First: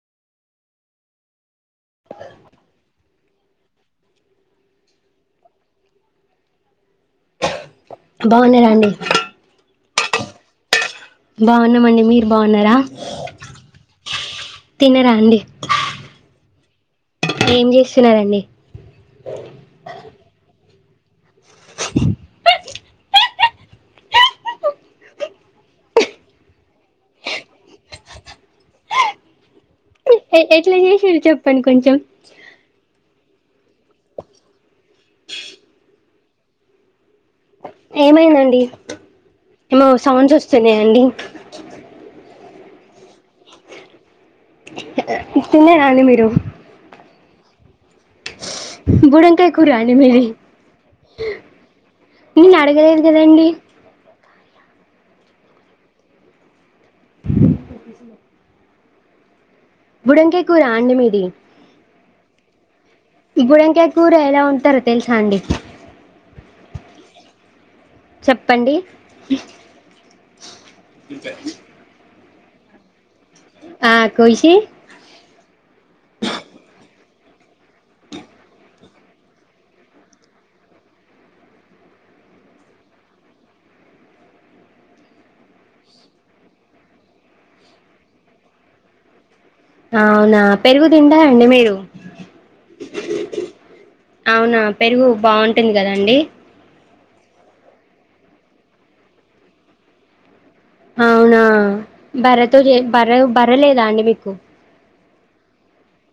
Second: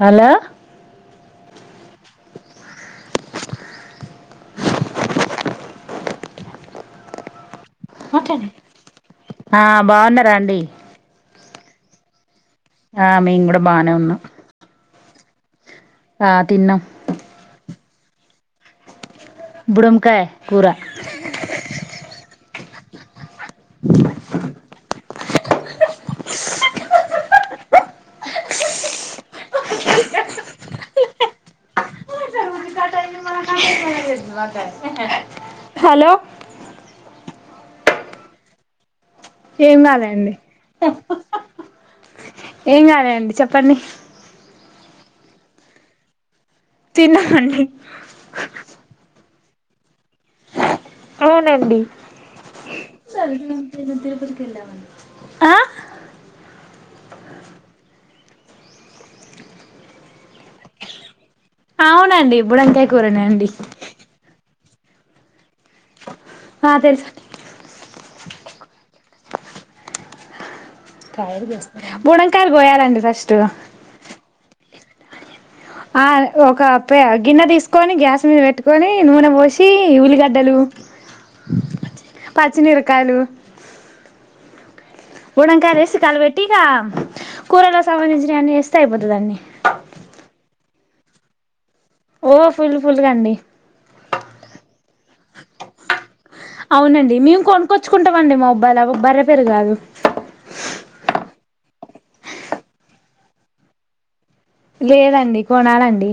hello బాగునరండి బాగునరండి బాగున్నాము అండి మీరు బాగున్నారా ఆ మిం కూడా బానే ఉన్నాం తినరాండి ఆ తిన్న ఏం చేస్తున్నారండి బుడంకాయ కూర అ ఎ ఎట్లా చేసిన్లు చెప్పండి కొంచెం హలో ఏమైందండి ఏం ఏమో కాలేండి సౌండ్స్ వస్తున్నాయా అండి ఏం కాలేదండి చెప్పండి తిన్నారా అండి మీరు అండి బుడంకాయ కూరా అండి మీది అవునండి నేను అడగలేదు కదండి ఆ బడంగే కూరా అండ మీేది అవునండి ఇప్పుడు అంతే బుడంకాయ కూర ఎలా ఉంట తరత చాండడి ఆ తెలుసా చెప్పండి యస్త మ ా పోయాలండి సశ ఆ కో క ఆ ఒక గిన్నె తీసుకొని గ్యాస్ మీద పెట్టుకొని నూనె పోసి ఉల్లిగడ్డలు పచ్చినిరకాయలు ఉండకాయలు వేసి కలపెట్టి ఇక కూరలో సంబంధించినవన్నీ వేస్తే అయిపోతుందంీ అవునా పెరుగు తండాా అండి మీరు ఓ ఫుల్ ఫుల్ కాడి అవునా పెరుగు బాగుంటుంది కదాండి అవునండి మేము కొనుక్కొచ్చుకుంటాం అండి మా అబ్బాలు బర పేరు కాదు అవునా బర్రతో బర బరలేదా అండి మీకు లేదండి కొనాలండి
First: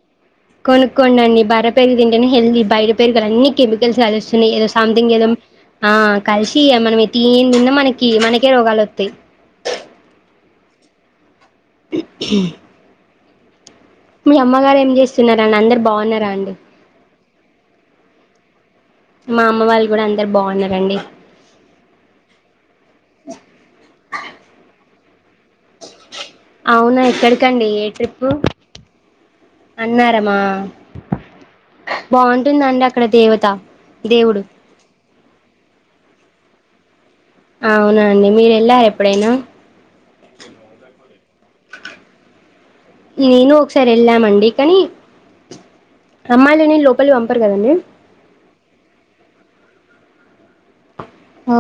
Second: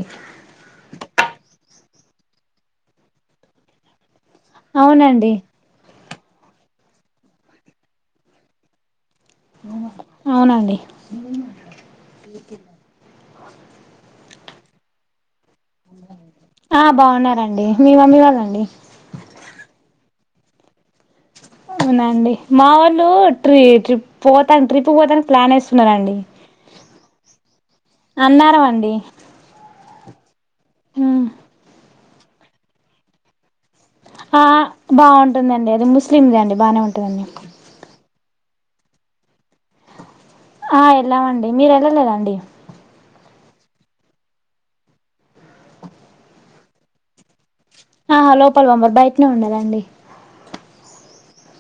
కొనుక్కోండి అడి బర్ర పెరిగి తంటేనే హెల్దీ బయట పెరుగా అన్ని కెమికల్స్ కాస్తుాయి ఏ సంథంగ్ ఏద అవునండి క య మనం యని తిన్న మనకి మనకే రోగాలు వస్తాయి అవునండి కంద అ మీ అమ్మగారు ఏం చేస్తున్నారు ని అందరు బాగున్నారా అండి ండి మీ మమ్మీ వాదండి మా అమ్మ వాళ్ళు కూడా అందరు బాగున్నారండి అవునండి మా వాళ్ళు ట ట్రిప్ పోతాను ట్రిప్ తూవదానికి ప్లాన్ వేస్తున్నా అండి అవునా ఎక్కడికండి ఏ ట్రిప్పు అన్నారం అన్నారమా ఆ బాగుంటుందండి అక్కడ దేవత దేవుడు ఆ బాగుంటుందండి అది ము క్రీమ్దం బాగానేంటందండి అవునా అండి మీరు వెళ్ళారు ఎప్పుడైనా ఆ వెళ్ళామండి మీరు వెళ్ళలేదండి నేను ఒకసారి వెళ్ళామండి కానీ అమ్మాయిలు నేను లోపలి పంపారు కదండి ఆహా లోపల్ బాంబర్ బయటనే ఉండాలండి ఆ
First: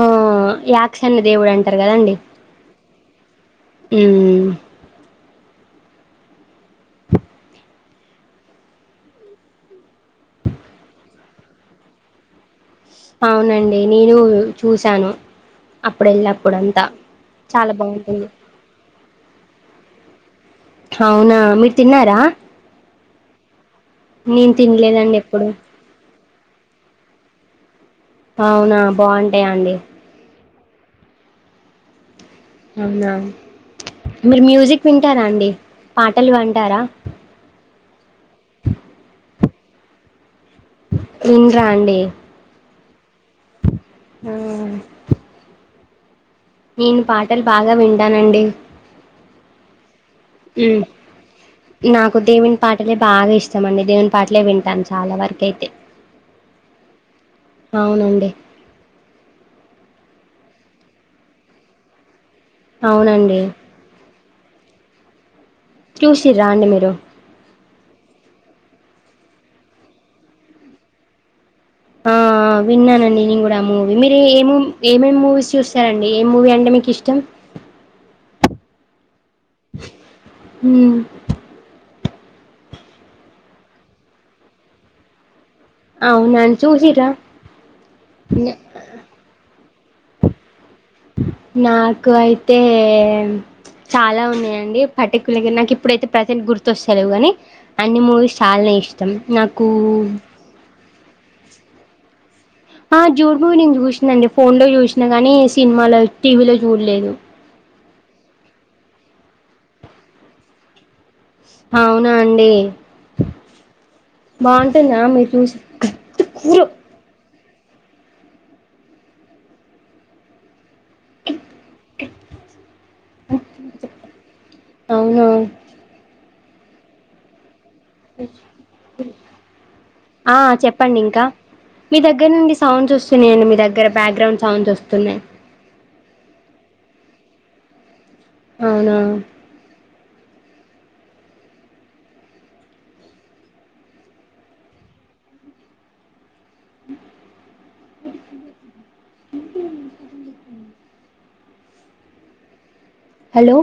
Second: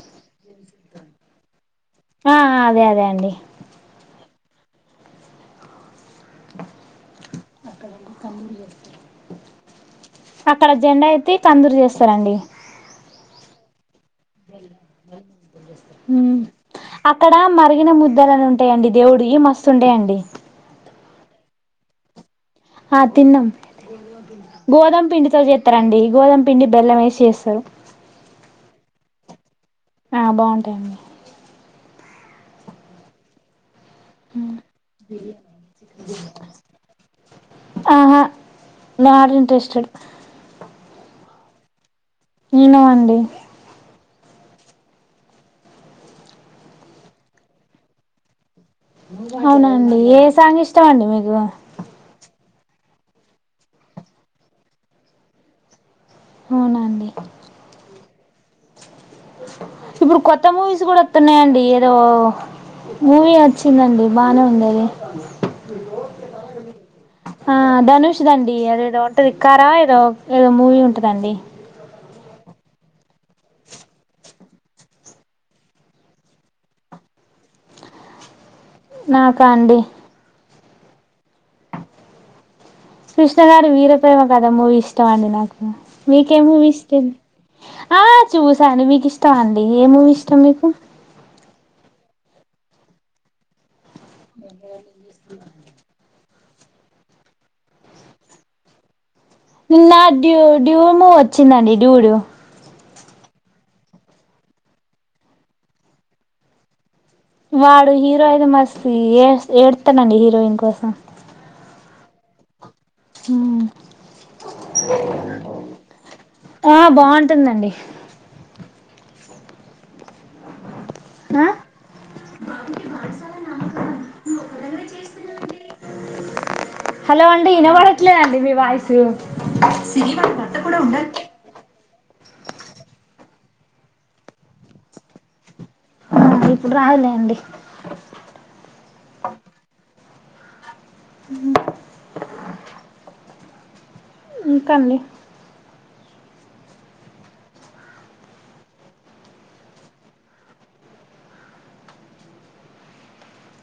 యాకక్షన్న దేవుడుంట ఆ అదే అదే అండి అ అక్కడ కండూడి వ అక్కడ జెండా అయితే కందూరు చేస్తారండి అవునండి నేను చూశాను అప్పుడు వెళ్ళప్పుడంతా అక్కడ చాలా మరిగిన బాగుంటుంది ముద్దని ఉంటాయండి దేవుడివి మస్తు ఉంటాయండి అవునా మీరు తిన్నారా ఆ తిన్నాం నేను గోధుమ తినలేదండి పిండితో ఎప్పుడు చేస్తారంండి గోధుమ పిండి బెల్లం వేసిస్తా స అవునా బాగుంటాయి అండి ఆ బాగుంటాయండి అవునా మీరు మ్యూజిక్ వింటారా అండి పాటలు వింటారా ఆహా మ ఇంటెస్ చె విన్్రా అండి ఈనవండి ఆ నేను పాటలు బాగా వింటానండి అవునండి ఏ సాంగ్ ఉమ్, ఇష్టమ అండి మీకు నాకు దేవుని పాటలే బాగా ఇష్టం అండి దేవుని పాటలే వింటాను చాలా వరకు అయితే అవునండి అవునండి ఇప్పుడు కొత్త మూవీస్ కూడా వస్తున్నాయంండి ఏదో మూవీ అవునండి వచ్చిందండి బానే ఉండేది చూసిర్రా అండి మీరు ఆ ధనుష్దండి అద ఏదో ఒకంటది కారా ఏదో ఏదో మూవీ ఉంటుదండి ఆ విన్నానండి నేను కూడా ఆ మూవీ మీరు ఏమూ ఏమేమి మూవీస్ చూస్తారంండి ఏం మూవీ అంటే మీకు ఇష్టం నాకాండి హామ్ కృష్ణ గారి వీరప్రేమ కథ మూవీ ఇష్టం అండి నాకు మీక అవునా ఏ మూవీ వ ఇష్ట చూసిరా ఆ చూసని మీకు ఇష్టటఅన్ ఏ మూవీ ఇష్టాం మీకు నాకు అయితే చాలా ఉన్నాయియండి పర్టికులర్ గా నాకు ఇప్పుడైతే ప్రజెంట్ గుర్తుొస్త లేవు కానీ అన్ని మూవీస్ చాలానే ఇష్టం నాకు నా డ్యూ డ్యూము వచ్చిందండి డ్యూడు ఆ డ్యూడ్ మూవీ నేను చూసినా అండి ఫోన్ లో చూసినా కానీ సినిమాలో టీవీలో చూడలేదు వాడు హీరో అయితే మస్తు ఏ ఏడతానండి హీరోయిన్ కోసం అవునా అండి బగుంట న మసి కూరు టూన్దండి ఆ అవునవు హలో అండి వినబడట్లేదండి మీ వాయసు ఉ ఆ చెప్పండి ఇంకా మీ దగ్గర నుండి సౌండ్స్ వస్తున్నాయండి మీ దగ్గర బ్యాక్గ్రౌండ్ సౌండ్స్ వస్తున్నా్ ఇప్పుడు రవాలే అండి అవునా హం ఇంకాఅండీ [unintelligible] హలో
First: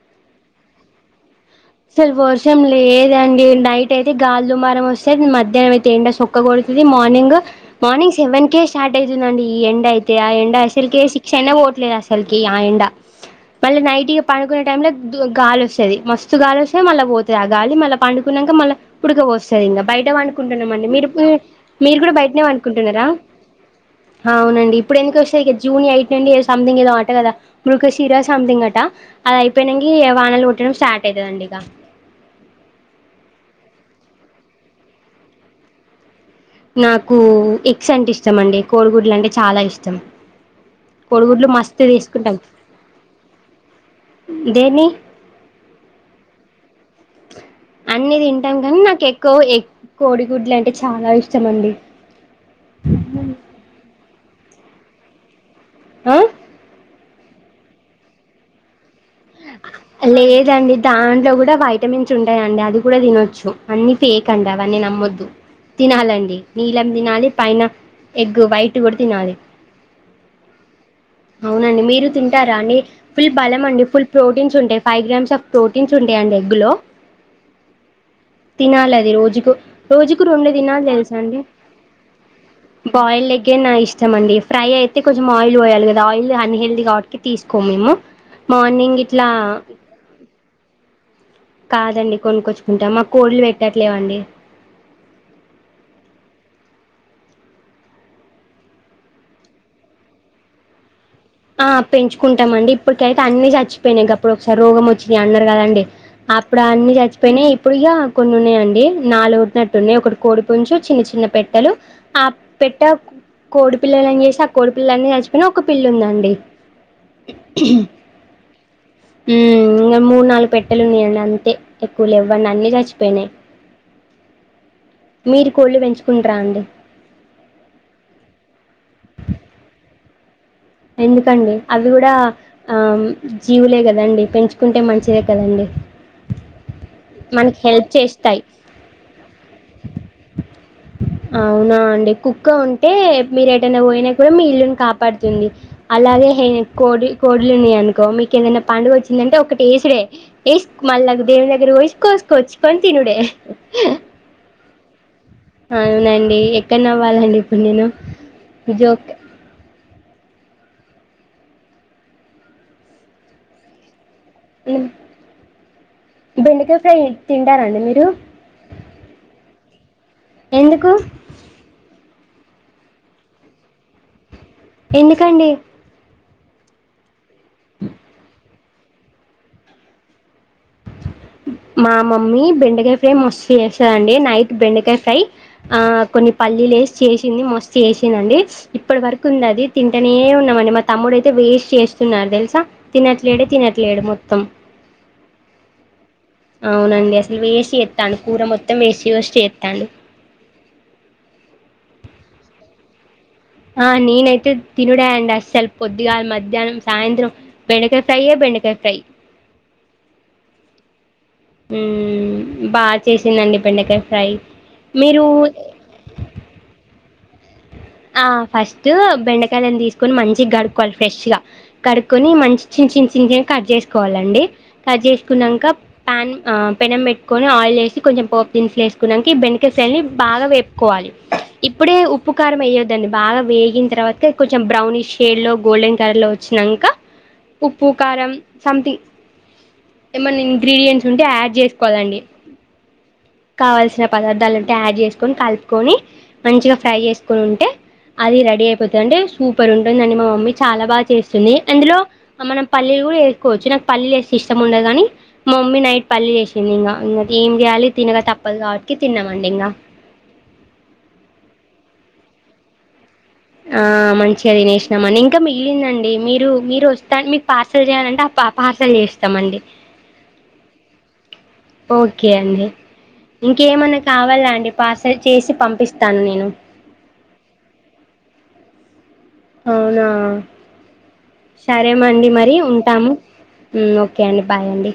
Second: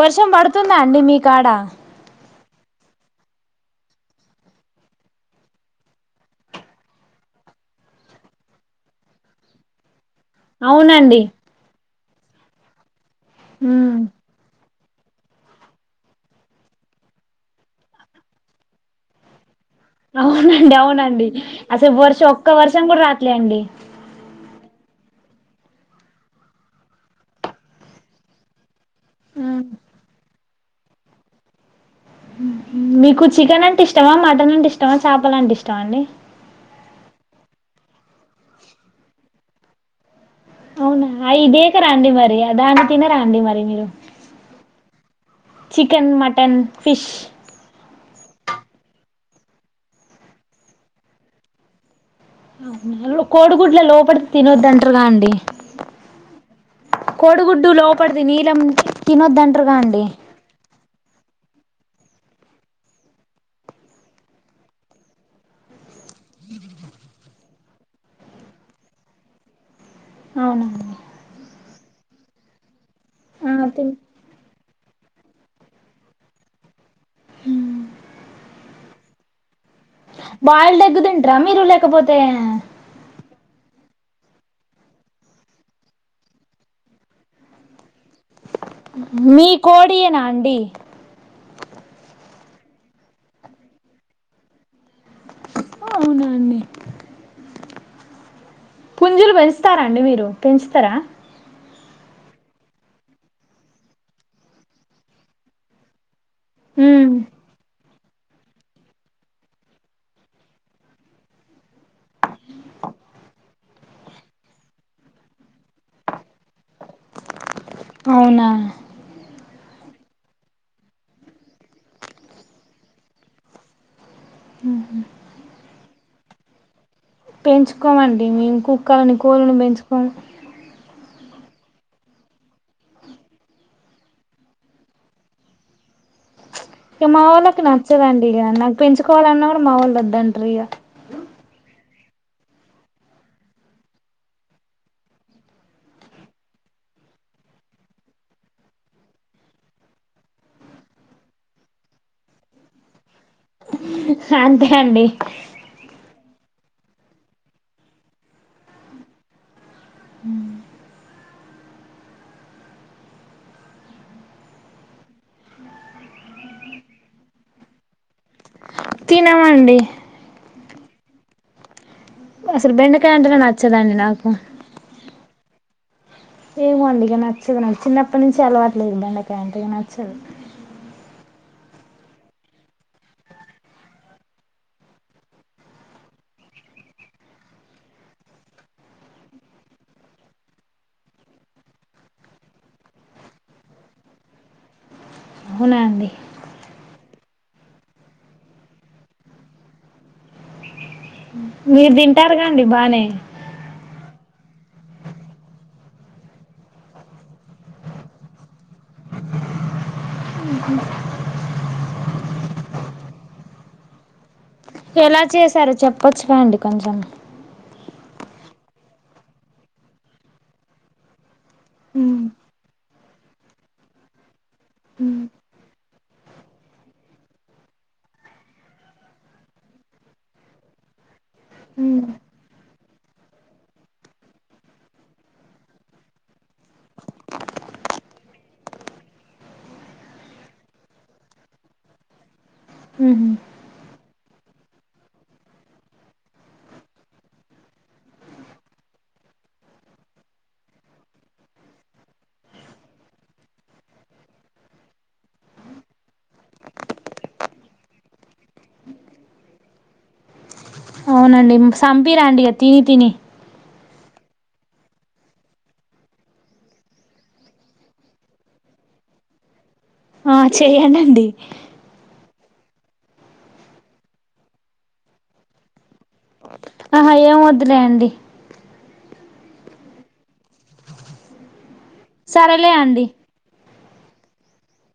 వర్షం పడుతుందా అండి మీ కాడ అసలు వర్షం లేదండి నైట్ అయితే గాల్ దుమారం వస్తే మధ్యాహ్నం అయితే ఎండ సోక్క కొడుతుంది మార్నింగ్ మార్నింగ్ సెవెన్ కేే స్టార్ట్ అవుతుందండి ఈ ఎండ అయితే ఎండా అసల్ క అవునండి శిక్షషణనే బఓట్లే చలికి ఆయండ మళ్ ఉమ్ నై పని కు టై గాలి వస్తుేది మస్తు మాసుస్తే మళ్ళా పోతే గాలి మళ్ళ పండుకున్నాక మళ్ళీ ఊడక వస్త సరే బయట అవునండి వనుకుంటున్నామ అండి మీరు అవునండి అసలు మీరు కూడా వర్షం బయటనే ఒక్క వర్షం కూడా వనుకుంటున్నారా రాట్లే అండి అవునండి ఇప్పుడు ఎందుకు వస్తాయి ఇ జూన్ ఎయిట్ నుండి సంథంగ్ ఏదో అంట కదా మృగ శీరా సంథింగ్ అట అది అయిపోయాక వానల్ట్ [unintelligible] ట్టేదండడిగా మీకు చికెన్ అంటే ఇష్టమా మటన్ అంటే ఇష్టమా చేపల అంటే ఇష్టండి నాకు ఎక్స్ అంటే మండి కోడ్లు అంటే చాలా ఇష్టం అవునా కోడిగుడ్లు ఇదేక మస్తు రండి తీసుకుంటాం మరి దాన్ని తిన రండి మరి మీరు దేన్ని చికెన్ మటన్ ఫిష్ అన్ని తింటాం కానీ నాకు ఎక్కువ ఎ కోడిగుడ్లు అంటే చాలా ఇష్టం అండి కోడు కూడ్లా లోపడుత తినొద్దంటారుగా అండి ఆ కొడుగుడ్డు లోపడిది నీల లేదండి దాంట్లో కూడా వైపు విటమిన్స్ ఉంటాయంండి అది కూడా తినొచ్చు అన్నిీ ఫేయకండి అవన్నీ నమ్మద్దు తినాలండి నీలం దనా పైన ఎగ్ బైట్ కూడా తినాలి అవునడి తింటా రాణి ఫుల్ బాలా మడి ఫుల్ ప్రోటీన్స్ ఉంటాయి ఫైవ్ గ్రామ్స్ ఆఫ్ ప్రోటీన్స్ ఉంటాయంండి ఎగ్గు లో తినాల అది రోజు జకు బయల్ దగ్గుతుంట్రా మీరు లేకపోతే ే ఇష్టంమండి ఫ్రై అయితే కొంచెం ఆయిల్ పోయాలి కదా ఆయిల్ అన్ని హెల్దీగాటి తీసుకో మేము మార్నింగ్ ఇ మీ కోడి నా అండి కాదండి కొనుక్కొచ్చుకుంటా మాకు కోళ్లు పెట్టట్లేవండి అవునాండి పంజులు పెంచుతారా అండి మీరు పెంచుతారా ఆ పెంచుకుంటామ అండి ఇప్పటికైతే అన్నిీ చచ్చిపోయినాయి అప్పుడు ఒకసారి రోగం వచ్చినాయి అన్నారు కదాండి అప్పుడు అన్నిీ ఉమ్ చచ్చిపోయినాయి ఇప్పుడు ఇక కొన్ని ఉన్నాయండి నాలుగునట్టున్నాయి ఒకటి కోడిపుంచు చిన్న చిన్న పెట్టలు ఆ పెట్ట కోడి పిల్లని చేసి ఆ కో పిల్లని నచిపో ఒక పల్ని అవునా ఇంకా మూడు నాలుగు పెట్టెలు న అంతే ఎక్కువ లే ఇవ్వండి అన్నిీ చచ్చిపోయినాయి మీరు కోల్ళ వెంచ కుంట్రాం పెంచుకోమండి మేము కుక్కలని కోరిని పెంచుకోము ఎందుకండి అవి కూడా ఆ జీవులే కదండి పెంచుకుంటే మంచిదే కదంీ ఇక మా వాళ్ళకి నచ్చదండి ఇక నాకు పెంచుకోవాలిన్నా కూడా మా వాళ్ళు వద్దంటారు ఇక అవునా అండి కుక్క ఉంటే మీరు ఏదైనా పోయినా కూడా మీ ఇల్లుని కాపాడుతుంది అలాగే కోడి కోడులుని అనుకో మీకు ఏదైనా పండుగ వచ్చిందంటే ఒకటి వేసుడే వేసు మళ్ళీ దేవుని దగ్గర పోసి కోసుకొచ్చుకొని తినుడే అంతే అండి అవునండి ఎక్కడన అవ్వాలండి ఇప్పుడు నేను ఇది ఓకే బెండకాయ ఫ్రై తింటారండి మీరు తినమండి ఎందుకు అసలు బెండకాయ అంటనే నచ్చదండి నాకు ఎందుకండి ఏమో అండిగ నచ్చదు నా చిన్నప్పటి నుంచి అలవాటు లేదు బండి అ ఇంటిగా నచ్చదు మా మమ్మీ బెండకాయ ఫ్రై మస్తు చేస్తందిండి నైట్ బెండకాయ ఫ్రై ఆ కొన్ని పల్లీలు వేసి చేసింది మస్తు చేసిందిండి ఇప్పటి వరకు ఉంది అది తింటనే ఉన్నామండి మా తమ్ముడు అయితే వేస్ట్ చేస్తున్నారు తెలుసా తినట్లేడ తినట్లేడు మొత్తం అవునా అండి అవునండి అసలు వేసి ఎత్తాను కూర మొత్తం వేసి వసి ఎస్తాడు మీరు తింటారు కండి బానే ఆ నేనైతే తినుడా అండి అస్సలు పద్దిగా మధ్యాహ్నం సాయంత్రం బెండకాయ ఫ్రైయే బెండకాయ ఫ్రై బాగా చేసిందండి బెండకాయ ఫ్రై ఎలా మీరు చేశారు చెప్పొచ్చు కాండి కొంచెం ఆ ఫస్ట్ బెండకాయాలని తీసుకొని మంచి కడుక్కవాలి ఫ్రెష్ గా కడుకొని మంచి చి చి చి చిన్న కట్ చేసుకోవాలండి కట్ చేసుకున్నాక ప్యాన్ పెనం పెట్టుకొని ఆయిల్ వేసి కొంచెం పోపు దినుసులు వేసుకున్నాక ఈ బెండకాయని బాగా వేపుకోవాలి ఇప్పుడే ఉప్పుకారం అయ్య బాగా వేగిన తర్వాత కొంచెం బ్రౌనిష్ షేడ్ లో గోల్డెన్ కలర్ లో వచ్చినాక ఉప్పు కారం సంథింగ్ ఏమైన్నా ఇంగ్రీడియంట్స్ ఉంటే యాడ్ చేసుకోవాలండి కావల్సిన పదార్థాలుంటే యాడ్ చేసుకొని కలుపుకొని మంచిగా ఫ్రై చేసుకొని ఉంటే అది రెడీ అయిపోతుంది అంటే సూపర్ ఉంటుంది అండి మా మమ్మీ చాలా బాగా చేస్తుంది అందులో మనం పల్లీలు కూడా వేసుకోవచ్చు నాకు పల్లీ వేస్తే ఇష్టం ఉండదు కాని మా మమ్మీ నైట్ పల్లీ చేసింది ఇంకా ఇం ఏం చేయాలి తినక తప్పదు కాబట్టి తిన్నామండి ఇంకా అవునండి సంపి రండిగా తిని తిని ఆ మంచిగా తినేసినామండి ఇంకా మిగిలిందండి మీరు మీరు వస్త మీకు పార్సల్ చేయాలంటే ఆ పార్సల్ చేస్తామండి ఆ చేయడిండి ఓకే అండి ఇంకేమన్నా కావాలా అండి పాస చేసి పంపిస్త ఆహా ఏం వదులే అండి అవునా సరేమ అండి మరి సరేలే అండి ఉంటాము ఓకే అండి బాయ్ అండి